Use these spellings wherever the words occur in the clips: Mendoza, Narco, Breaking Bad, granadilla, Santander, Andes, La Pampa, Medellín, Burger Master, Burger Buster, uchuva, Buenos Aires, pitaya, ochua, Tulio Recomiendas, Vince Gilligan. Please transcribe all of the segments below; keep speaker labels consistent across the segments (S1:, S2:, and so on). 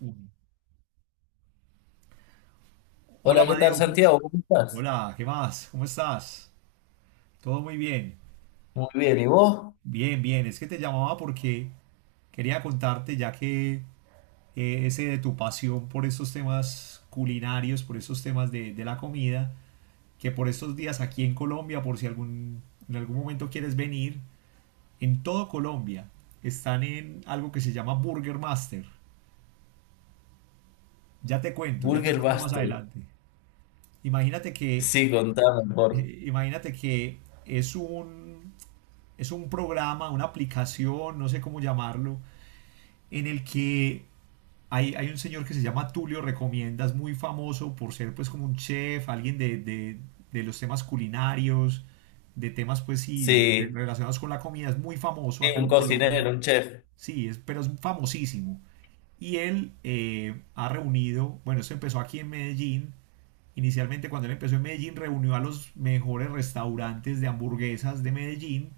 S1: Un- Hola,
S2: Hola, ¿qué tal,
S1: Madeo,
S2: Santiago? ¿Cómo estás?
S1: Hola, ¿qué más? ¿Cómo estás? Todo muy bien.
S2: Muy bien, ¿y vos?
S1: Bien, bien. Es que te llamaba porque quería contarte, ya que ese de tu pasión por estos temas culinarios, por estos temas de la comida, que por estos días aquí en Colombia, por si algún, en algún momento quieres venir, en todo Colombia están en algo que se llama Burger Master. Ya te
S2: Burger
S1: cuento más
S2: Buster.
S1: adelante. Imagínate que,
S2: Sí, contame, por.
S1: imagínate que es un es un programa, una aplicación, no sé cómo llamarlo, en el que hay un señor que se llama Tulio Recomiendas, muy famoso por ser pues como un chef, de los temas culinarios, de temas pues sí, de
S2: Sí,
S1: relacionados con la comida, es muy famoso
S2: sí,
S1: acá
S2: un
S1: en Colombia,
S2: cocinero, un chef.
S1: sí, es, pero es famosísimo. Y él ha reunido, bueno, esto empezó aquí en Medellín, inicialmente cuando él empezó en Medellín reunió a los mejores restaurantes de hamburguesas de Medellín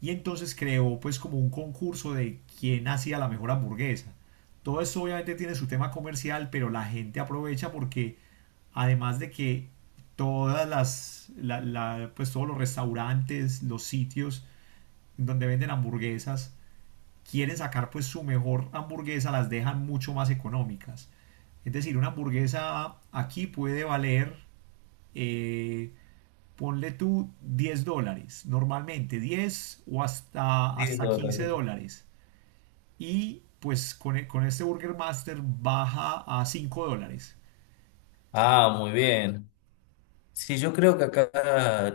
S1: y entonces creó pues como un concurso de quién hacía la mejor hamburguesa. Todo esto obviamente tiene su tema comercial, pero la gente aprovecha porque además de que todas las, la- la- pues todos los restaurantes, los sitios donde venden hamburguesas, quieren sacar pues su mejor hamburguesa, las dejan mucho más económicas. Es decir, una hamburguesa aquí puede valer eh, ponle tú $10, normalmente 10 o
S2: 10
S1: hasta 15
S2: dólares.
S1: dólares. Y pues con este Burger Master baja a $5.
S2: Ah, muy bien. Sí, yo creo que acá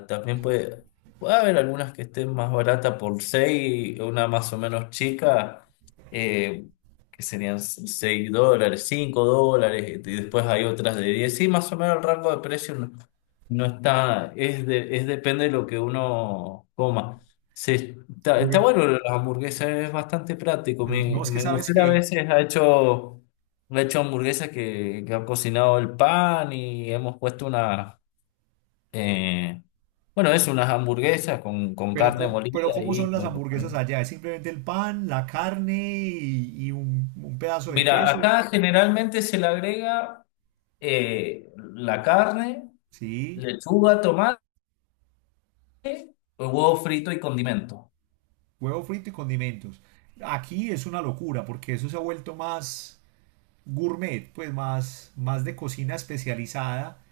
S2: también puede haber algunas que estén más baratas por 6, una más o menos chica, eh, que serían $6, $5, y después hay otras de 10. Sí, más o menos el rango de precio no está, es depende de lo que uno coma. Está,
S1: Lo que,
S2: está bueno las hamburguesas, es bastante práctico.
S1: no
S2: Mi,
S1: es que
S2: mi
S1: sabes
S2: mujer a
S1: que,
S2: veces ha hecho hamburguesas que ha cocinado el pan y hemos puesto una eh, bueno, es unas hamburguesas con
S1: pero,
S2: carne
S1: pero
S2: molida
S1: ¿cómo
S2: y
S1: son
S2: con
S1: las
S2: el
S1: hamburguesas
S2: acompañamiento.
S1: allá? Es simplemente el pan, la carne y un pedazo de
S2: Mira,
S1: queso,
S2: acá generalmente se le agrega la carne,
S1: ¿sí?
S2: lechuga, tomate, huevo frito y condimento.
S1: Huevo frito y condimentos. Aquí es una locura porque eso se ha vuelto más gourmet, pues más, más de cocina especializada.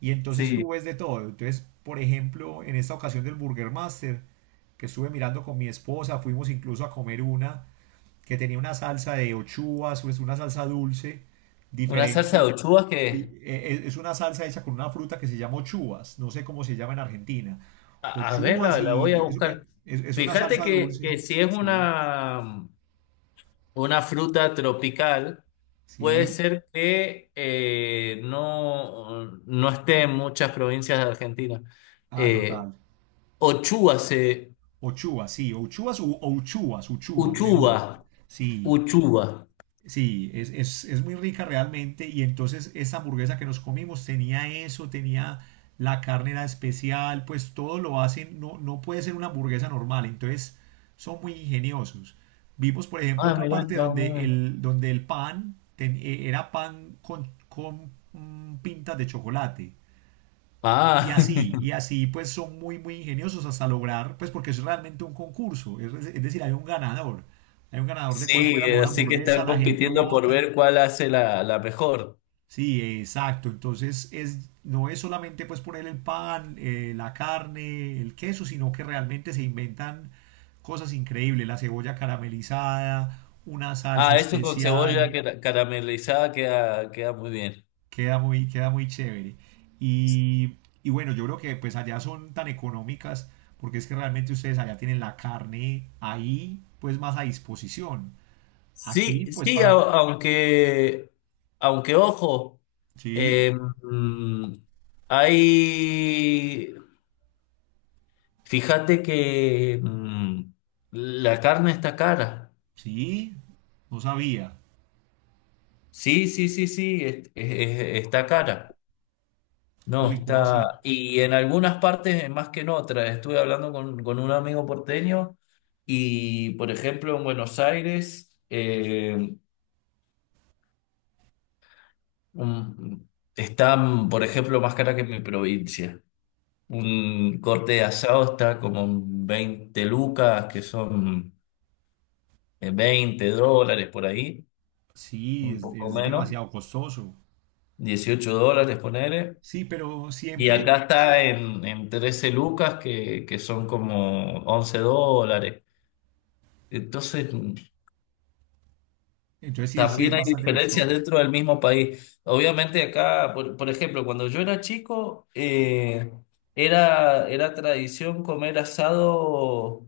S1: Y entonces
S2: Sí,
S1: tú ves de todo. Entonces, por ejemplo, en esta ocasión del Burger Master, que estuve mirando con mi esposa, fuimos incluso a comer una que tenía una salsa de ochuas, o es una salsa dulce,
S2: una salsa
S1: diferente.
S2: de ochugas
S1: Y es una salsa hecha con una fruta que se llama ochuas, no sé cómo se llama en Argentina.
S2: a ver,
S1: Ochuas
S2: la voy
S1: y
S2: a buscar.
S1: es una
S2: Fíjate
S1: salsa
S2: que,
S1: dulce.
S2: que si es
S1: Sí,
S2: una, fruta tropical, puede
S1: sí.
S2: ser que no esté en muchas provincias de Argentina.
S1: Ah,
S2: Eh,
S1: total.
S2: Ochuba se.
S1: Ochuas, sí, ochuas u o uchuvas, uchuvas,
S2: Uchuba.
S1: mejor. Sí.
S2: Uchuba.
S1: Sí, es muy rica realmente. Y entonces esa hamburguesa que nos comimos tenía eso, tenía la carne era especial, pues todo lo hacen, no, no puede ser una hamburguesa normal. Entonces son muy ingeniosos. Vimos, por ejemplo,
S2: Ah,
S1: otra
S2: mira,
S1: parte
S2: está muy bien.
S1: donde el pan era pan con pintas de chocolate.
S2: Ah,
S1: Y así pues son muy, muy ingeniosos hasta lograr, pues porque es realmente un concurso, es decir, hay un ganador de cuál
S2: sí,
S1: fuera mejor
S2: así que
S1: hamburguesa,
S2: están
S1: la gente
S2: compitiendo por
S1: vota.
S2: ver cuál hace la mejor.
S1: Sí, exacto. Entonces es, no es solamente pues poner el pan, la carne, el queso, sino que realmente se inventan cosas increíbles. La cebolla caramelizada, una salsa
S2: Ah, eso con
S1: especial.
S2: caramelizada queda muy bien.
S1: Queda muy chévere. Y, y bueno, yo creo que pues allá son tan económicas porque es que realmente ustedes allá tienen la carne ahí pues más a disposición. Aquí
S2: Sí,
S1: pues
S2: sí,
S1: para...
S2: aunque ojo,
S1: Sí,
S2: eh, mm, hay, fíjate que, la carne está cara.
S1: sí, no sabía.
S2: Sí, sí, sí, sí, está cara. No,
S1: Uy, ¿cómo así?
S2: está. Y en algunas partes, más que en otras, estuve hablando con un amigo porteño y, por ejemplo, en Buenos Aires un- está, por ejemplo, más cara que en mi provincia. Un corte de asado está como en 20 lucas, que son $20 por ahí,
S1: Sí,
S2: un poco
S1: es
S2: menos,
S1: demasiado costoso.
S2: $18, poner.
S1: Sí, pero
S2: Y
S1: siempre,
S2: acá está en 13 lucas, que son como $11. Entonces,
S1: entonces sí, sí es
S2: también hay
S1: bastante
S2: diferencias
S1: costoso.
S2: dentro del mismo país. Obviamente acá, por ejemplo, cuando yo era chico, era tradición comer asado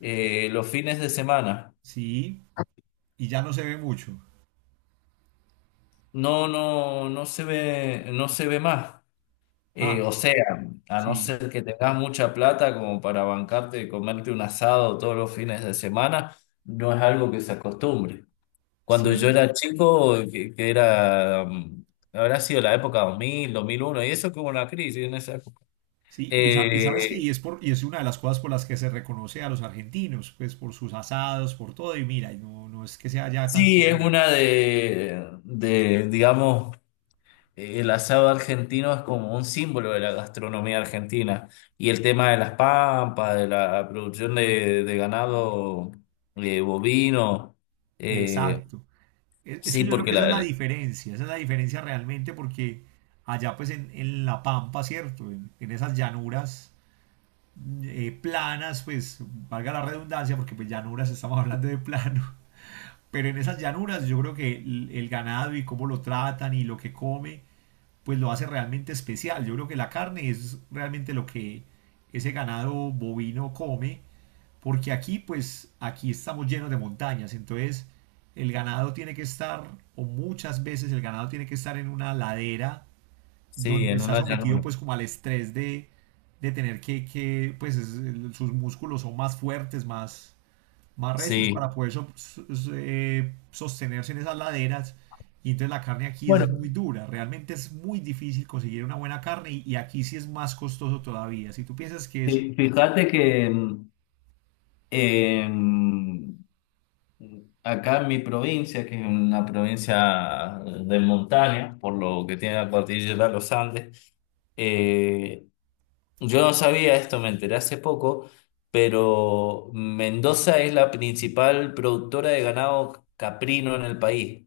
S2: los fines de semana.
S1: Sí, y ya no se ve mucho.
S2: No, no, no se ve más.
S1: Ah,
S2: O sea, a no
S1: sí,
S2: ser que tengas mucha plata como para bancarte y comerte un asado todos los fines de semana, no es algo que se acostumbre. Cuando yo
S1: sí,
S2: era chico, que era, habrá sido la época 2000 2001 y eso que hubo una crisis en esa época.
S1: sí. Y, y sabes que
S2: Eh,
S1: y es una de las cosas por las que se reconoce a los argentinos, pues por sus asados, por todo, y mira, y no, no es que sea ya tan
S2: sí, es
S1: común.
S2: una de, digamos, el asado argentino es como un símbolo de la gastronomía argentina. Y el tema de las pampas, de la producción de ganado bovino. eh,
S1: Exacto. Es que
S2: sí,
S1: yo creo
S2: porque
S1: que esa es la diferencia, esa es la diferencia realmente porque allá pues en La Pampa, ¿cierto? En esas llanuras planas, pues valga la redundancia, porque pues llanuras estamos hablando de plano, pero en esas llanuras yo creo que el ganado y cómo lo tratan y lo que come, pues lo hace realmente especial. Yo creo que la carne es realmente lo que ese ganado bovino come, porque aquí pues aquí estamos llenos de montañas, entonces el ganado tiene que estar, o muchas veces el ganado tiene que estar en una ladera
S2: sí,
S1: donde
S2: en
S1: está
S2: una
S1: sometido
S2: llanura.
S1: pues como al estrés de tener que pues sus músculos son más fuertes, más, más recios para
S2: Sí.
S1: poder sostenerse en esas laderas. Y entonces la carne aquí es muy
S2: Bueno,
S1: dura, realmente es muy difícil conseguir una buena carne y aquí sí es más costoso todavía. Si tú piensas que es
S2: fíjate que em, acá en mi provincia, que es una provincia de montaña, por lo que tiene la cordillera de los Andes, eh, yo no sabía esto, me enteré hace poco, pero Mendoza es la principal productora de ganado caprino en el país,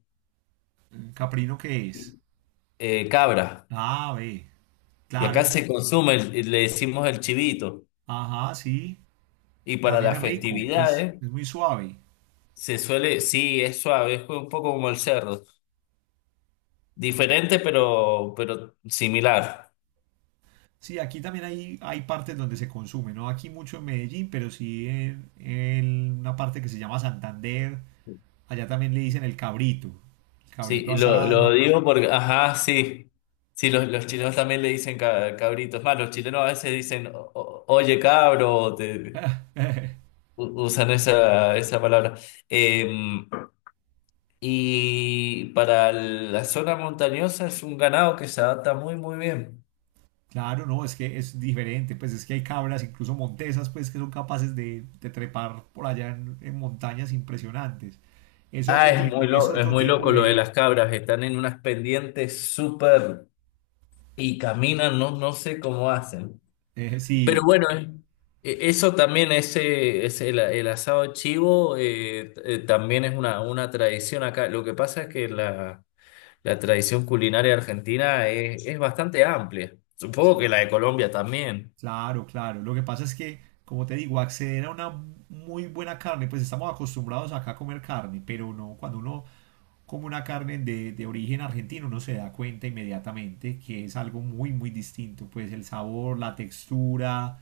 S1: mm, caprino, ¿qué es?
S2: cabra.
S1: Ah, ve,
S2: Y acá
S1: claro,
S2: se consume, le decimos el chivito.
S1: ajá, sí,
S2: Y para
S1: también
S2: las
S1: es rico,
S2: festividades
S1: es muy suave.
S2: se suele, sí, es suave, es un poco como el cerdo. Diferente, pero, similar.
S1: Sí, aquí también hay partes donde se consume, no aquí mucho en Medellín, pero sí en una parte que se llama Santander. Allá también le dicen el cabrito
S2: Sí, Claro, lo
S1: asado.
S2: digo porque, ajá, sí. Sí, los chilenos también le dicen cabritos. Más, los chilenos a veces dicen, Oye, cabro, o te, usan esa palabra". Em, y para la zona montañosa es un ganado que se adapta muy, muy bien.
S1: Claro, no, es que es diferente, pues es que hay cabras, incluso montesas, pues que son capaces de trepar por allá en montañas impresionantes.
S2: Ah, es
S1: Es
S2: es
S1: otro
S2: muy
S1: tipo
S2: loco lo de
S1: de...
S2: las cabras, están en unas pendientes súper y caminan, no sé cómo hacen. Pero
S1: sí.
S2: bueno, eso también, el asado chivo también es una tradición acá. Lo que pasa es que la... La tradición culinaria argentina es bastante amplia. Supongo que la de Colombia también.
S1: Claro, claro. Lo que pasa es que, como te digo, acceder a una muy buena carne, pues estamos acostumbrados acá a comer carne, pero no, cuando uno come una carne de origen argentino, uno se da cuenta inmediatamente que es algo muy, muy distinto. Pues el sabor, la textura,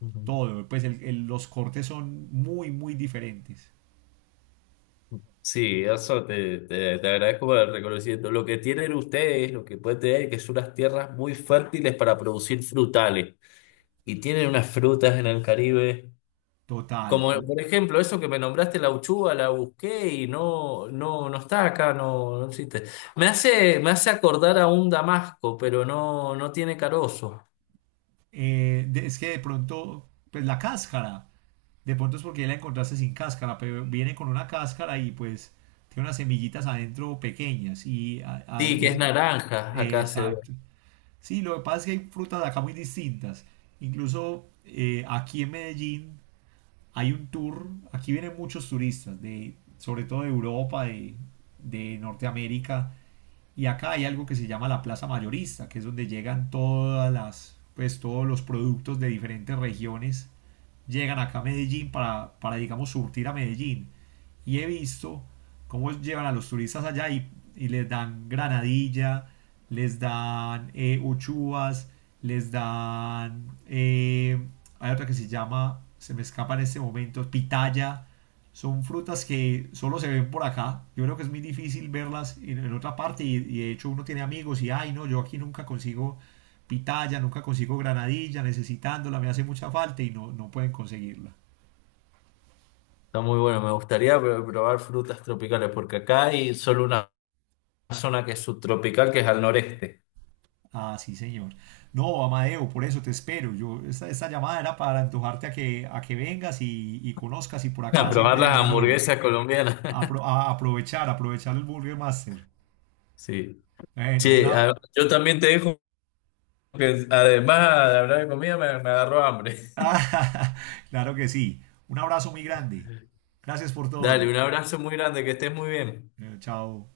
S2: Ujú.
S1: todo. Pues los cortes son muy, muy diferentes.
S2: Sí, eso te agradezco por el reconocimiento. Lo que tienen ustedes, lo que pueden tener, que son unas tierras muy fértiles para producir frutales. Y tienen unas frutas en el Caribe.
S1: Total.
S2: Como por ejemplo, eso que me nombraste, la uchuva, la busqué y no está acá, no existe. Me hace acordar a un damasco, pero no tiene carozo.
S1: Es que de pronto, pues la cáscara, de pronto es porque ya la encontraste sin cáscara, pero viene con una cáscara y pues tiene unas semillitas adentro pequeñas y
S2: Sí, que
S1: es,
S2: es naranja, acá se.
S1: exacto. Sí, lo que pasa es que hay frutas acá muy distintas. Incluso aquí en Medellín hay un tour, aquí vienen muchos turistas, de, sobre todo de Europa, de Norteamérica, y acá hay algo que se llama la plaza mayorista, que es donde llegan pues todos los productos de diferentes regiones, llegan acá a Medellín para digamos, surtir a Medellín y he visto cómo llevan a los turistas allá y les dan granadilla, les dan uchuvas, les dan... hay otra que se llama, se me escapa en este momento, pitaya. Son frutas que solo se ven por acá. Yo creo que es muy difícil verlas en otra parte y de hecho uno tiene amigos y, ay, no, yo aquí nunca consigo pitaya, nunca consigo granadilla, necesitándola, me hace mucha falta y no, no pueden conseguirla.
S2: Está muy bueno, me gustaría probar frutas tropicales, porque acá hay solo una zona que es subtropical, que es al noreste.
S1: Ah, sí, señor. No, Amadeo, por eso te espero. Yo, esta llamada era para antojarte a a que vengas y conozcas y por
S2: A
S1: acá
S2: probar
S1: siempre
S2: las
S1: bienvenido.
S2: hamburguesas colombianas.
S1: Apro- a aprovechar, aprovechar el Burger Master.
S2: Sí.
S1: Bueno,
S2: Che,
S1: una...
S2: yo también te dejo, que además de hablar de comida, me agarró hambre.
S1: Ah, claro que sí. Un abrazo muy grande. Gracias por todo.
S2: Dale, un abrazo muy grande, que estés muy bien.
S1: Chao.